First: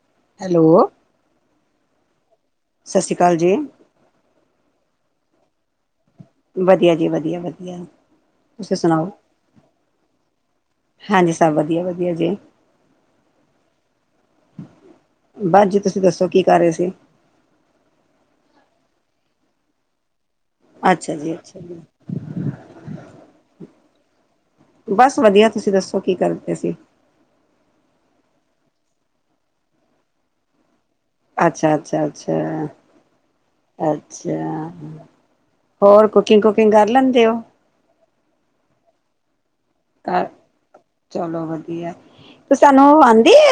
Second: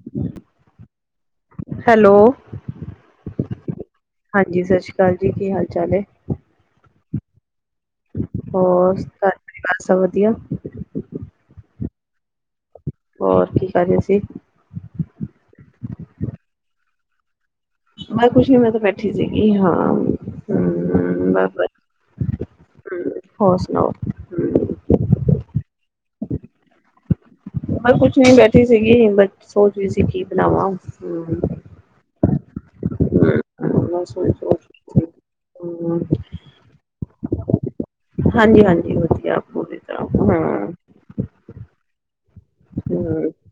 ਹ [unintelligible] hello hello ਸਤਿ ਸ਼੍ਰੀ ਅਕਾਲ ਜੀ। ਹਾਂਜੀ ਸਤਿ ਸ਼੍ਰੀ ਅਕਾਲ ਜੀ ਕੀ ਹਾਲ ਚਾਲ ਹੈ। ਵਧੀਆ ਜੀ ਵਧੀਆ ਵਧੀਆ। ਤੁਸੀਂ ਹੋਰ ਸੁਣਾਓ? ਬ ਸਭ ਵਧੀਆ। ਹਾਂਜੀ ਸਭ ਵਧੀਆ ਵਧੀਆ ਜੀ। ਹੋਰ ਕੀ ਕਰ ਰਹੇ ਸੀ। ਬਾਸ ਜੀ ਤੁਸੀਂ ਦੱਸੋ ਕੀ ਕਰ ਰਹੇ ਸੀ। ਬਸ ਕੁਛ ਨਹੀਂ ਮੈਂ ਤਾਂ ਬੈਠੀ ਸੀਗੀ ਹਾਂ। ਅੱਛਾ ਹਮ ਜੀ ਬੱਸ ਅੱਛਾ ਜੀ, ਹ ਹੋਰ ਸੁਣਾਓ? ਹੂੰ, ਬਸ ਵਧੀਆ ਤੁਸੀਂ ਦੱਸੋ ਕੀ ਕਰਦੇ ਸੀਂ? ਬ ਕੁਛ ਨੀ ਬੈਠੀ ਸੀਗੀ ਬਟ ਸੋਚ ਵੀ ਸੀ ਕੀ ਬਣਾਵਾਂ। ਹੂੰ, ਅੱਛਾ ਅੱਛਾ ਅੱਛਾ ਮੈਂ ਸੋਚ ਸੋਚ ਅੱਛਾ। ਰਹੀ ਸੀ। ਹੂੰ, ਹੋਰ ਕੁਕਿੰਗ ਕੁਕਿੰਗ ਕਰ ਲੈਂਦੇ ਹੋ। ਹਾਂਜੀ ਹਾਂਜੀ ਵਧੀਆ ਆਪੂ। ਘ ਚਲੋ ਵਧੀਆ ਤੇ ਸਾਨੂੰ ਹੂੰ। ਆਉਂਦੇ ਆ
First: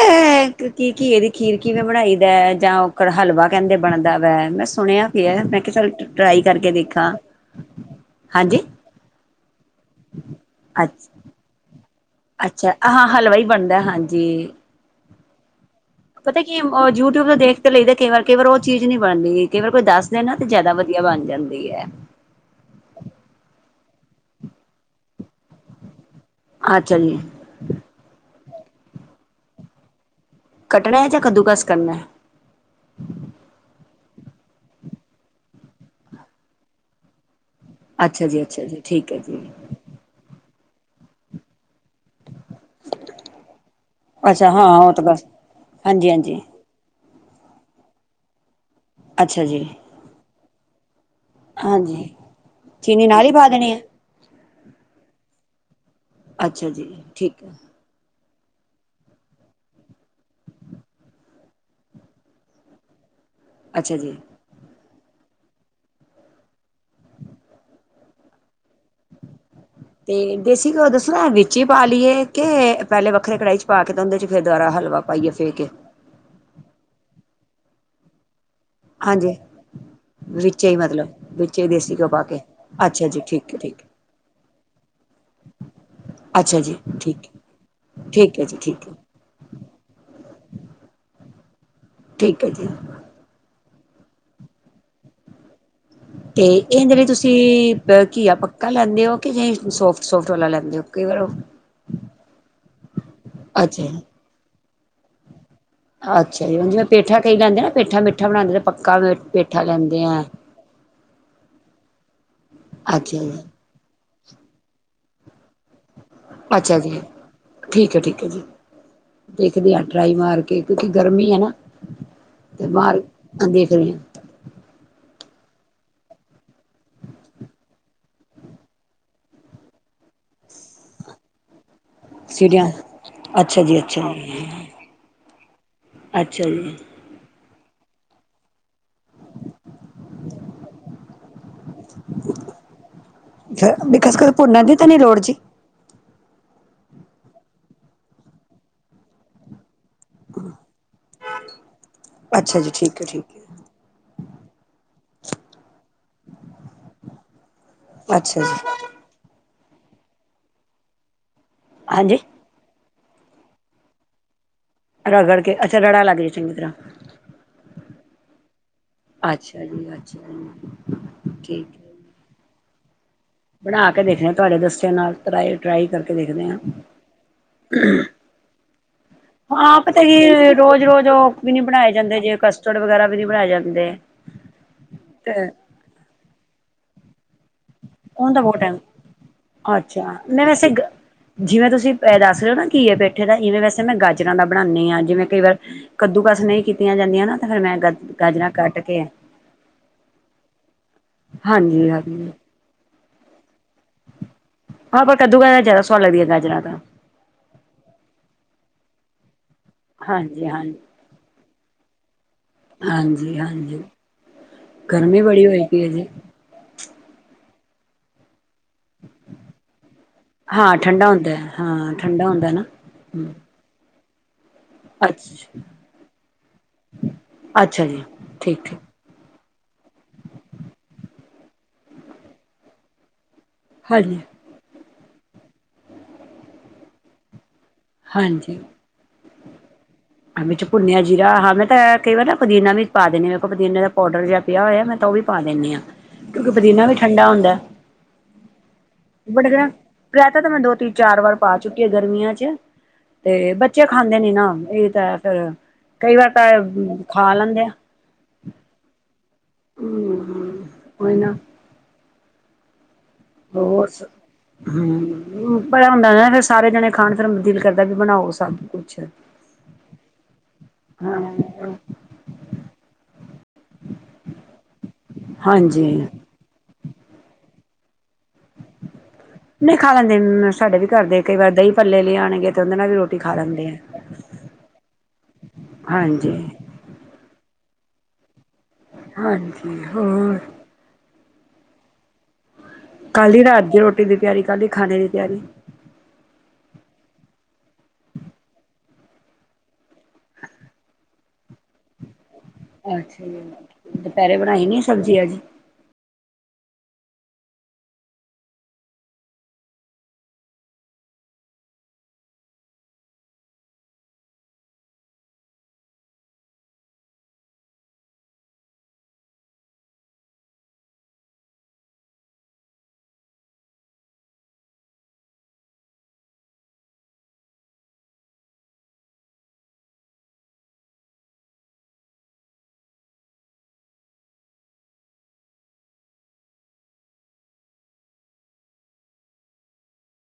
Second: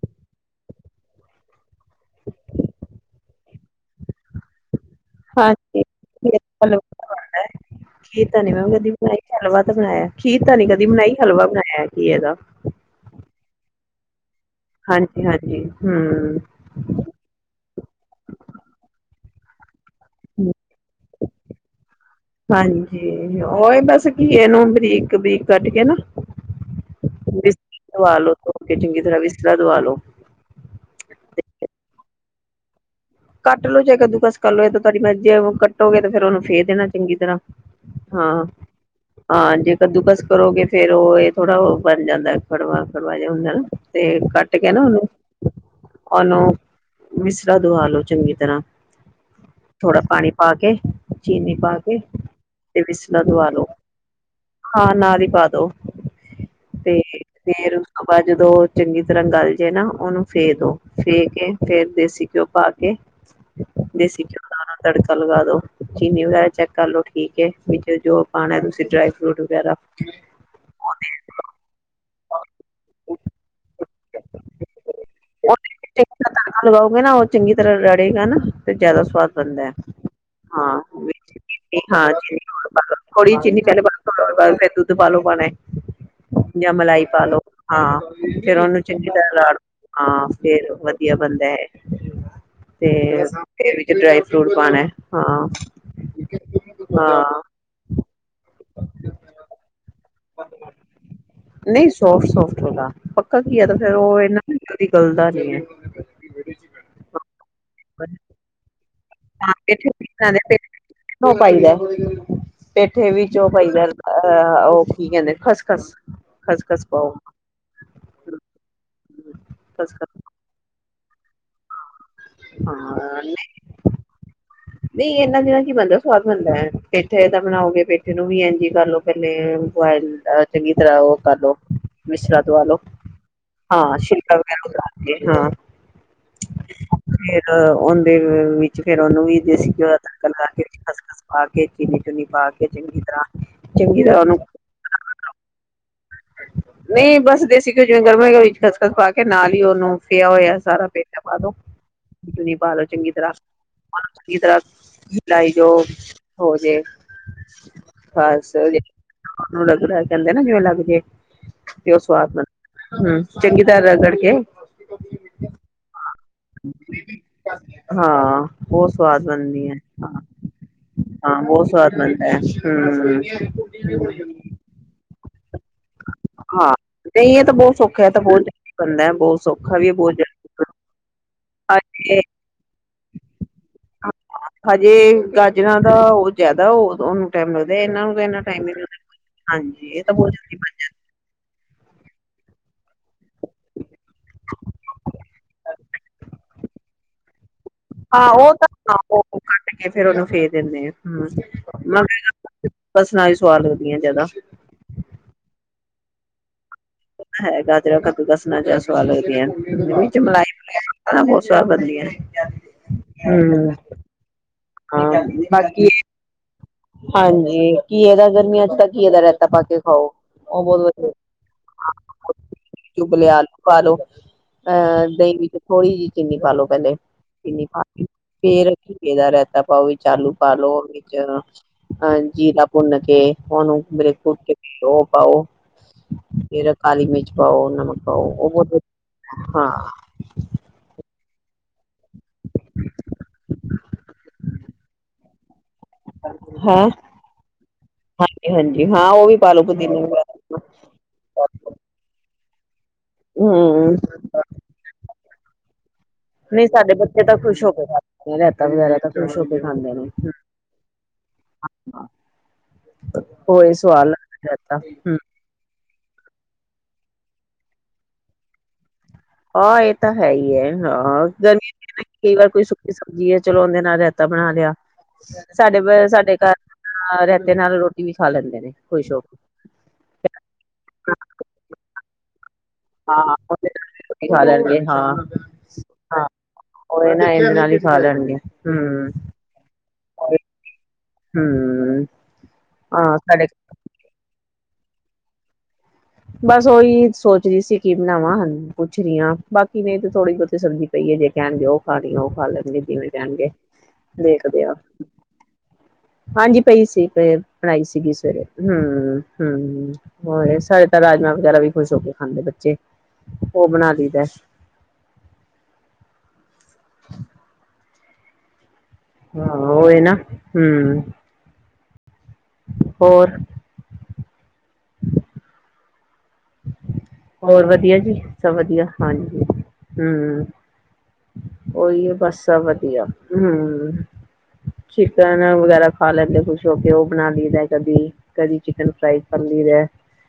ਇੱਕ ਕੀ ਘੀ ਏ ਦੀ ਖੀਰ ਕਿਵੇਂ ਬਣਾਈ ਦਾ ਜਾਂ ਉਹਨੂੰ ਹਲਵਾ ਕਹਿੰਦੇ ਬਣਦਾ ਵ ਮੈਂ ਸੁਣਿਆ। ਮੈਂ ਹਾਂਜੀ। ਕਿਹਾ ਚ ਟਰਾਈ ਕਰਕੇ ਹਲਵਾ ਦੇਖਾ ਹਾਂਜੀ। ਬਈ ਹਲਵਾ ਤਾਂ ਬਣਾਇਆ ਖੀਰ ਤਾਂ ਨੀ ਕਦੀ ਅੱਛਾ। ਬਨਾਈ ਹਲਵਾ ਬਣਾਇਆ ਕੀ ਘੀਏ ਇਹਦਾ। ਅੱਛਾ ਹਾਂ ਹਲਵਾ ਈ ਬਣਦਾ ਹਾਂਜੀ। ਹਾਂਜੀ ਹਾਂਜੀ। ਪਤਾ ਹੂੰ ਕੀ ਏ ਓ ਮ, ਜਿਊਟਿਊਬ ਦੇ ਦੇਖ ਤੇ ਲਈ ਦਾ ਕਈ ਵਾਰ ਕਈ ਵਾਰ ਓ ਚੀਜ ਨੀ ਬਾਣਦੀ ਕਈ ਵਾਰ ਕੋਈ ਦਾੱਸ ਨਾ ਤੇ ਜਾਦਾ ਵਦੀਆ ਬਾਣ ਜਾਂਦੀ ਐ। ਹਾਂਜੀ, ਓ ਈ ਬਸ ਕੀ ਏਨੂੰ ਬਰੀਕ-ਬਰੀਕ ਕਾੱਟ ਕੇ ਨਾ ਆੱਛਾ ਜੀ। [unintelligible] ਖੋਲ ਕੇ ਚੰਗੀ ਤਰਾ ਵਿਸਲਾ ਦਵਾ ਲੋ। ਕੱਟਣਾ ਐ ਜਾਂ ਕੱਦੂਕਸ ਕਰਨਾ ਐ? ਕਾੱਟ ਲੋ ਜੇ ਕੱਦੂ ਕਸ ਕਰ ਲੋੋ, ਏ ਤੇ ਤੁਆਡੀ ਮਾਰਜੀ ਆ ਕੱਟੋਗੇ ਤੇ ਫੇਰ ਓਨੂੰ ਫੇ ਦੇਣਾ ਚੰਗੀ ਤਰਾਂ। ਅੱਛਾ ਜੀ ਹਾਂ, ਅੱਛਾ ਜੀ ਠੀਕ ਹੈ ਜੀ ਹਾਂ ਜੇ ਕੱਦੂਕਸ ਕਰੋਗੇ ਫੇਰ ਓ ਏ ਥੋੜਾ ਓ ਬਾਨ ਜਾਂਦੈ। ਕੜਵਾ-ਕਰਵਾ ਜਾ ਹੁੰਦੈ ਨਾ ਤੇ ਅੱਛਾ ਕਾੱਟ ਹਾਂ ਕੇ ਨਾ ਉਹ ਤਾਂ ਓਨੂੰ, ਬਸ ਹਾਂਜੀ ਹਾਂਜੀ ਓਨੂੰ ਵਿਸਲਾ ਦਵਾ ਲੋ ਚੰਗੀ ਤਰਾਂ। ਅੱਛਾ ਜੀ। ਥੋੜਾ ਪਾਣੀ ਪਾ ਕੇ, ਚੀਨੀ ਪਾ ਕੇ ਹਾਂਜੀ ਤੇ ਚੀਨੀ ਵਿਸਲਾ ਨਾਲ ਹੀ ਪਾ ਦਵਾ ਲੋੋ। ਦੇਣੀ ਹੈ ਹਾਂ, ਨਾਲ ਈ ਪਾ ਦੋ। ਅੱਛਾ ਜੀ, ਠੀਕ ਐ। ਆਪਾਂ ਜਦੋਂ ਚੰਗੀ ਤਰਾ ਗਾਲ ਜੇ ਨਾ ਓਨੂੰ ਫੇ ਦੋ, ਫੇ ਕੇ ਫੇਰ ਦੇਸੀ ਘੇਓ ਪਾ ਕੇ ਅੱਛਾ ਜੀ ਦੇਸੀ ਘੇਓ। ਸਾਰਾ ਤੜਕਾ ਲਗਾ ਦੋ ਚੀਨੀ ਵਗੈਰਾ ਚੈੱਕ ਕਰਲੋ ਠੀਕ ਏ ਨੀ ਤੇ ਜੋ ਪਾਣੈ ਤੁਸੀਂ ਡ੍ਰਾਏ ਫ੍ਰੂਟ ਵਗੈਰਾ ਤੇ ਦੇਸੀ ਘੇਓ ਦੱਸਣਾ ਵਿੱਚ ਈ ਪਾ ਲੀਏ ਕੇ, ਪੈਲੇ ਵੱਖਰੇ ਕੜਾਹੀ ਚ ਪਾਕੇ ਤੇ ਓਂਦੇ ਚ ਫੇਰ ਦਬਾਰਾ ਹਲਵਾ ਪਾਈਏ ਫੇਕੇ? [unintelligible] ਲਗਾਓਗੇ ਨਾ ਓ ਚੰਗੀ ਤਰਾਂ ਰੜੇਗਾ ਨਾ, ਤੇ ਓ ਜਾਦਾ ਸਵਾਦ ਹਾਂਜੀ ਬਨਦੈ। [inaudible] ਵਿੱਚੇ ਹੀ ਮਤਲਬ ਵਿੱਚੇ ਹੀ ਦੇਸੀ ਘਿਓ ਪਾ ਕੇ ਅੱਛਾ ਜੀ ਠੀਕ ਹੈ ਠੀਕ ਹੈ ਦੁੱਦ ਪਾਾਲੋ ਪਾਣੈ ਅੱਛਾ ਯਾ ਜੀ ਮਲਾਈ ਠੀਕ ਪਾਲੋ, ਹਾਂ ਠੀਕ ਹੈ ਫੇਰ ਜੀ ਓਨੂੰ ਠੀਕ ਹੈ ਹਾਂ, ਫੇਰ ਵਦੀਆ ਬਨ ਦੈ। ਠੀਕ ਐ ਜੀ। ਤੇ ਵਿੱਚ ਡ੍ਰਾਈ ਫ੍ਰੂਟ ਪਾਨੈ, ਹਾਂ। ਤੇ ਏਂਦੇ ਵਿੱਚ ਹਾਂ ਤੁਸੀਂ ਪ ਘੀਆ ਪੱਕਾ ਲੈਂਦੇ ਓ ਕਿ [unintelligible] ਸੋਫਟ? ਸੋਫਟ ਵਾਲਾ ਲੈਂਦੇ ਹੋ ਕਈ ਵਾਰ ਨਈ ਸੋਫਟ-ਸੋਫਟ ਥੋੜਾ, ਪੱਕਾ ਕੀ ਏ ਤਾਂ ਅੱਛਾ ਫੇਰ ਜੀ ਓ ਨਾਂ ਕਦੀ ਗੱਲਦਾ ਨੀ ਏ। ਅੱਛਾ ਜੀ, ਹੁਣ ਜਿਂਵੇ ਪੇਠਾ ਕਈ ਜਾਂਦੇ ਨਾ ਪੇਠਾ ਮਿੱਠਾ ਬਣਾਂਦੇ ਪ [unintelligible] ਪੇਠੇ ਅੱਛਾ ਵਿੱਚ ਓ ਜੀ ਪਾਈ ਆ ਅ ਓ ਕੀ ਕੈਂਦੇ ਨੇ ਖੱਸ-ਖਸ। ਅੱਛਾ ਜੀ, ਠੀਕ ਏ, ਠੀਕ ਏ ਜੀ ਦੇਖਦੇ ਆਂ ਟ੍ਰਾਈ ਖਸਖਸ ਮਾਰ ਕੇ ਕਿਉਂਕਿ ਗਰਮੀ ਐ ਨਾ, ਤੇ ਬਾਰਂ ਦੇਖ ਦੇ ਆਂ। ਨਈ ਐਨਾਂ ਦਿਨਾਂ ਚ ਈ ਬਨਦੈ ਸਵਾਦ ਬਨਦਾ ਐ, ਪੇਠੇ ਦਾ ਏਦਾ ਬਣਾਓਗੇ ਪੈਠੇ ਨੂੰ ਵੀ ਏਂਜ ਈ ਕਿਰ ਲੋ। [unintelligible] ਚੰਗੀ ਤਰਾ ਓ ਕਾਰ ਲੋ ਵਿਸਲਾ ਸੀਟੀਆਂ ਦਵਾਲੋ ਅੱਛਾ ਜੀ ਹਾਂ, ਅੱਛਾ ਸਿ਼ਟਾ ਜੀ ਵਗੈਰਾ ਅੱਛਾ ਜੀ। ਫਿਰ ਓਂਦੇ ਵਿੱਚ ਫੇਰ ਓਨੂੰ ਵੀ ਦੇਸੀ ਘੇਓ [unintelligible] ਖੱਸ-ਖੱਸ ਪਾ ਕੇ ਚੀਨੀ ਚੁਨੀ ਪਾ ਕੇ ਚੰਗੀ ਤਰਾ, ਚੰਗੀ ਤਰ੍ਹਾਂ ਓਨੂ ਐਂਦੀ ਤਾਂ ਨੀ ਲੋੜ ਜੀ? ਨਈ ਬਸ ਦੇਸੀ ਘੇਓ ਜਿਵੇਂ [unintelligible] ਖੱਸ-ਖੱਸ ਪਾ ਕੇ ਨਾਲ ਈ ਓਨੂੰ ਫੇਯਾ ਹੋਏਆ ਸਾਰਾ ਪੇਠਾ ਪਾਦੋ ਚਿਨੀ ਅੱਛਾ ਜੀ ਪਾਲੈ ਠੀਕ ਹੈ ਠੀਕ ਕਿ ਦਾੱਸ ਲਾਈ ਜਾਓ ਹੋਜੇ, ਹੈ ਅੱਛਾ ਬਾਸ ਜੀ ਲੇਕੀਨ ਓਨੂ ਲਗਦੈ ਕੈਂਦੇ ਨਾ ਬਿ ਓ ਲੱਗਜੇ ਤੇ ਓ ਹਾਂਜੀ ਸਵਾਦ ਨਾੀ ਗਫ੍ਹ ਕੇ। ਰਗੜ ਕੇ ਅੱਛਾ, ਰੜਾ ਲਰਜੂ ਚੰਗੀ ਬ ਤਰਾਂ। ਹਾਂ, ਹੋਰ ਸਵਾਦ ਅੱਛਾ ਬਣਦੀ ਹਾਂ। ਜੀ ਅੱਛਾ ਜੀ ਹਾਂ, ਬੋਹ ਠੀਕ ਹੈ ਸਵਾਦ ਬਣਨੈ ਬਣਾ ਕੇ ਦੇਖਣੇ ਆ, ਤੁਹਾਡੇ ਦੱਸੇ ਨਾਲ ਟਰਾਈ- ਟਰਾਈ ਕਰਕੇ ਦੇਖਦੇ ਹਾਂ, ਨਈ ਐ ਤਾਂ ਬੋਹ ਸੌਖਾ ਏ ਤਾ ਬਹੋਤ ਹਾਂ ਪਤਾ ਕੀ, ਰੋਜ਼- ਰੋਜ਼ ਉਹ ਵੀ ਨਈ ਬਣਾਏ ਜਾਂਦੇ ਜੇ, ਕਸਟਰਡ ਵਗੈਰਾ ਵੀ ਨੀ ਬਣਾਏ ਜਾਂਦੇ। ਹਜੇ, ਤੇ ਗਾਜਰਾਂ ਦਾ ਉਹ ਜਿਆਦਾ ਉਹ ਉਹਨੂੰ ਟਾਈਮ ਲੱਗਦਾ ਇਹ ਨੂੰ, ਉਹਨੂੰ ਨਾ ਤਾਂ ਬਹੁਤ ਟਾਈਮ ਹਾਂਜੀ ਇਹ ਤਾਂ ਅੱਛਾ ਬ ਮੈਂ ਵੈਸੇ ਜਿਵੇਂ ਤੁਸੀਂ, ਦੱਸ ਰਹੇ ਨਾ ਘਈਏ, ਪੈਠੇ, ਦਾ ਇਵੇਂ ਵੈਸੇ, ਮੈਂ ਗਾਜਰਾਂ ਦਾ, ਬਣਾਉਂਦੀ ਹਾਂ ਜਿਵੇਂ ਕਈ ਵਾਰ ਕੱਦੂ ਕਸ, ਨਹੀਂ ਕੀਤੀਆਂ ਜਾਂਦੀਆਂ ਨਾ ਤੇ ਫੇਰ ਮੈਂ, ਹਾਂ ਗਾਜਰਾਂ ਉਹ ਤਾਂ ਕੱਟ ਹਾਂ ਕੇ ਉਹ ਕੱਟ ਕੇ, ਫੇਰ ਉਹਨੂੰ ਫੇ ਦਿੰਦੇ ਆ ਹਮ ਹਾਂਜੀ ਹਾਂਜੀ ਮਗਰ ਸਸ ਨਾਲ ਵੀ ਸਵਾਦ ਲਗਦੀਆਂ ਜਿਆਦਾ। ਹਾਂ ਪਰ ਕੱਦੂ ਕਰਕੇ ਜ਼ਿਆਦਾ ਸਵਾਦ ਲਗਦੀਆਂ ਗਾਜਰਾਂ ਤਾਂ, ਹੈ ਗਾ ਤੇ ਹੈ ਕੱਦੂ -ਕਸ ਨਾਲ ਜਿਆਦਾ ਸਵਾਦ ਲੱਗਦੀ ਆਂ ਚ ਹਾਂਜੀ ਮਲਾਈ ਹਾਂਜੀ ਮ ਹ ਬੌਹਤ ਸਵਾਦ ਬਣਦੀਆਂ। ਹਾਂਜੀ ਹੂੰ -ਹਾਂਜੀ ਗਰਮੀ ਹਾਂ ਬੜੀ ਬਾਕੀ ਹੋਏਗੀ ਇਹਦੇੇ ਹਾਂਜੀ, ਕੀ ਇਹਦਾ ਗਰਮੀ ਅੱਜ ਤੱਕ। ਘੀਏ, ਦਾ ਰਾਇਤਾ ਪਾ ਕੇ ਖਾਓ, ਉਹ ਹਾਂ ਬਹੁਤ ਠੰਡਾ ਵਧੀਆ ਹੁੰਦਾ ਹੈ, ਹਾਂ ਠੰਡਾ ਹੁੰਦਾ ਨਾ ਓਬਲੇ ਆਲੂ ਪਾ ਲੋ, ਅਹ ਦਹੀਂ ਵਿੱਚ, ਅੱਛਾ ਥੋੜ੍ਹੀ ਜਿਹੀ ਚੀਨੀ ਪਾ ਲੋ, ਪਹਿਲੇ ਚੀਨੀ ਪਾ ਅੱਛਾ ਕੇ ਜੀ ਠੀਕ ਫੇਰ ਠੀਕ ਏਦਾ ਰਹਿਤਾ ਪਾਉਂ, ਵਿੱਚ ਆਲੂ ਪਾ ਲੋ ਵਿਚ ਆ ਹਾਂਜੀ, ਜੀਰਾ ਭੁੰਨ ਕੇ ਉਹਨੂੰ, ਹਾਂਜੀ ਕੁਟ ਕੇ ਤੇ ਉਹ ਪਾਓ, ਫਿਰ ਕਾਲੀ ਮਿਰਚ ਪਾਓ ਨਮਕ, ਪਾਓ ਉਹ ਬਹੁਤ। ਹਾਂ। ਹਾਂ ਵਿੱਚ ਭੁੰਨਿਆ ਜੀਰਾ ਹਾਂ, ਮੈਂ ਤਾਂ ਕਈ ਵਾਰ ਨਾ ਪੁਦੀਨਾ ਵੀ ਪਾ, ਦੇਣੇ ਵੇਖੋ ਪਦੀਨੇ ਦਾ ਪਾਊਡਰ ਜਿਹਾ ਪਿਆ ਹੋਇਆ, ਮੈਂ ਤਾਂ ਉਹ ਵੀ ਪਾ ਦਿੰਨੀਂ ਆ। ਕਿਉਂਕਿ, ਪੁਦੀਨਾ ਹੈਂ ਵੀ ਠੰਡਾ ਹੁੰਦਾ, ਹਾਂਜੀ ਹਾਂਜੀ ਹਾਂ ਉਹ ਵੀ ਪਾਲੋ ਬੜਾੜ ਪੁਦੀਨੇ ਪਤਾਂ ਵਗੈਰਾ ਮੈਂ ਦੋ, ਤਿੰਨ- ਚਾਰ ਵਾਰ ਪਾ ਚੁੱਕੀ ਆ ਗਰਮੀਆਂ ਚ ਤੇ ਬੱਚੇ ਹਮ ਖਾਂਦੇ ਨਈ ਨਾ, ਤੇ ਫੇਰ ਕਈ ਵਾਰ ਤਾਂ, ਖਾ ਲੈਂਦੇ ਆ। ਰਇਤਾ ਵਗੈਰਾ, ਤਾਂ ਖੁਸ਼ ਹੋ ਕੇ ਖਾਂਦੇ ਨੇ, ਹੂੰ, ਕੋਈ ਨਾ ਓਹੀ ਸਵਾਦ, ਲਗਦੀ ਜਿਆਦਾ ਹਮ। ਪਿਆ ਹੁੰਦਾ ਨਾ, ਫਿਰ ਸਾਰੇ ਜਾਣੇ ਖਾਣ, ਫਿਰ ਦਿਲ ਕਰਦਾ ਵੀ ਬਣਾਓ ਸਭ ਕੁਛ। ਆ ਇਹ ਤਾਂ ਹੈ ਹੀ ਹੈ, ਹਾਂ ਗਰਮੀ। ਕਈ ਵਾਰ ਕੋਈ ਸੁੱਕੀ ਸਬਜ਼ੀ ਆ, ਚਲੋ ਉਹਦੇ ਨਾਲ ਰਾਇਤਾ, ਬਣਾ ਲਿਆ ਹਾਂਜੀ ਸਾਡੇ- ਸਾਡੇ ਘਰ। ਹਾਂਰਾਇਤੇ ਨਾਲ ਰੋਟੀ ਵੀ ਖਾ ਲੈਂਦੇ ਨੇ ਕੋਈ ਖੁਸ ਹੋ ਕੇ। ਨਹੀਂ ਖਾ ਲੈਂਦੇ, ਸਾਡੇ ਵੀ ਘਰਦੇ, ਕਈ ਵਾਰ ਦਹੀਂ ਭਲੇ ਲੈ ਆਣਗੇ। ਹਾਂ -ਹਾਂ ਉਦੇ ਨਾਲ ਵੀ ਰੋਟੀ ਖਾ ਲੈਣ ਗੇ। ਹਾਂਜੀ ਉਹ ਨਾ, ਇਹਦੇ ਨਾਲ ਹੀ ਖਾ ਲੈਣਗੇ? ਹਾਂਜੀ, ਹੋਰ। ਹਮ। ਕਰ ਲਈ ਰਾਤ ਰੋਟੀ, ਕਰ ਲਈ ਖਾਣੇ ਦੀ ਤਿਆਰੀ। ਬਸ ਉਓਹੀ ਸੋਚ ਰਹੀ ਸੀ, ਕੀ ਬਣਾਵਾਂ ਪੁੱਛਣੀ ਹਾਂ ਬਾਕੀ ਮੇਰੀ ਤੇ ਥੋੜੀ ਬਹੁਤੀ ਸਬਜ਼ੀ ਪਈਏ ਜੇ ਕਹਿਣਗੇ, ਉਹ ਖਾਣੀ ਉਹ ਖਾ ਲੈਣ ਗੇ ਜਿਵੇਂ ਅੱਛਾ ਜੀ, ਕਹਿਣਗੇ ਦੁਪਹਿਰੇ ਦੇਖਦੇ ਬਣਾਈ ਆ। ਨੀ ਸਬਜ਼ੀ ਅੱਜ ਹਾਂਜੀ, ਪਈ ਸੀ ਬਣਾਈ ਸੀਗੀ ਸਵੇਰੇ ਹਮ- ਹਮ। ਹੋਰ ਸਾਡੇ ਤਾਂ, ਰਾਜਮਾਂ ਵਗੈਰਾ ਵੀ ਖੁਸ਼ ਹੋ ਕੇ ਖਾਂਦੇ ਬੱਚੇ, ਉਹ ਬਣਾ ਲਈਦਾ। [unintelligible] [inaudible] ਹਾਂ, ਇਹ ਨਾ ਹੂੰ ਹੋਰ ਹੋਰ ਵਧੀਆ ਜੀ, ਸਭ ਵਧੀਆ, ਹਾਂਜੀ ਹੂੰ। ਉਹੀ ਹੈ, ਬਸ ਆ ਵਧੀਆ, ਹੂੰ। ਚਿਕਨ ਵਗੈਰਾ, ਖਾ ਲੈਂਦੇ ਖੁਸ਼ ਹੋ ਕੇ, ਉਹ ਬਣਾ ਲਈਦਾ ਕਦੀ ਕਦੀ ਚਿਕਨ ਫਰਾਈ, ਕਰ ਲਈਦਾ।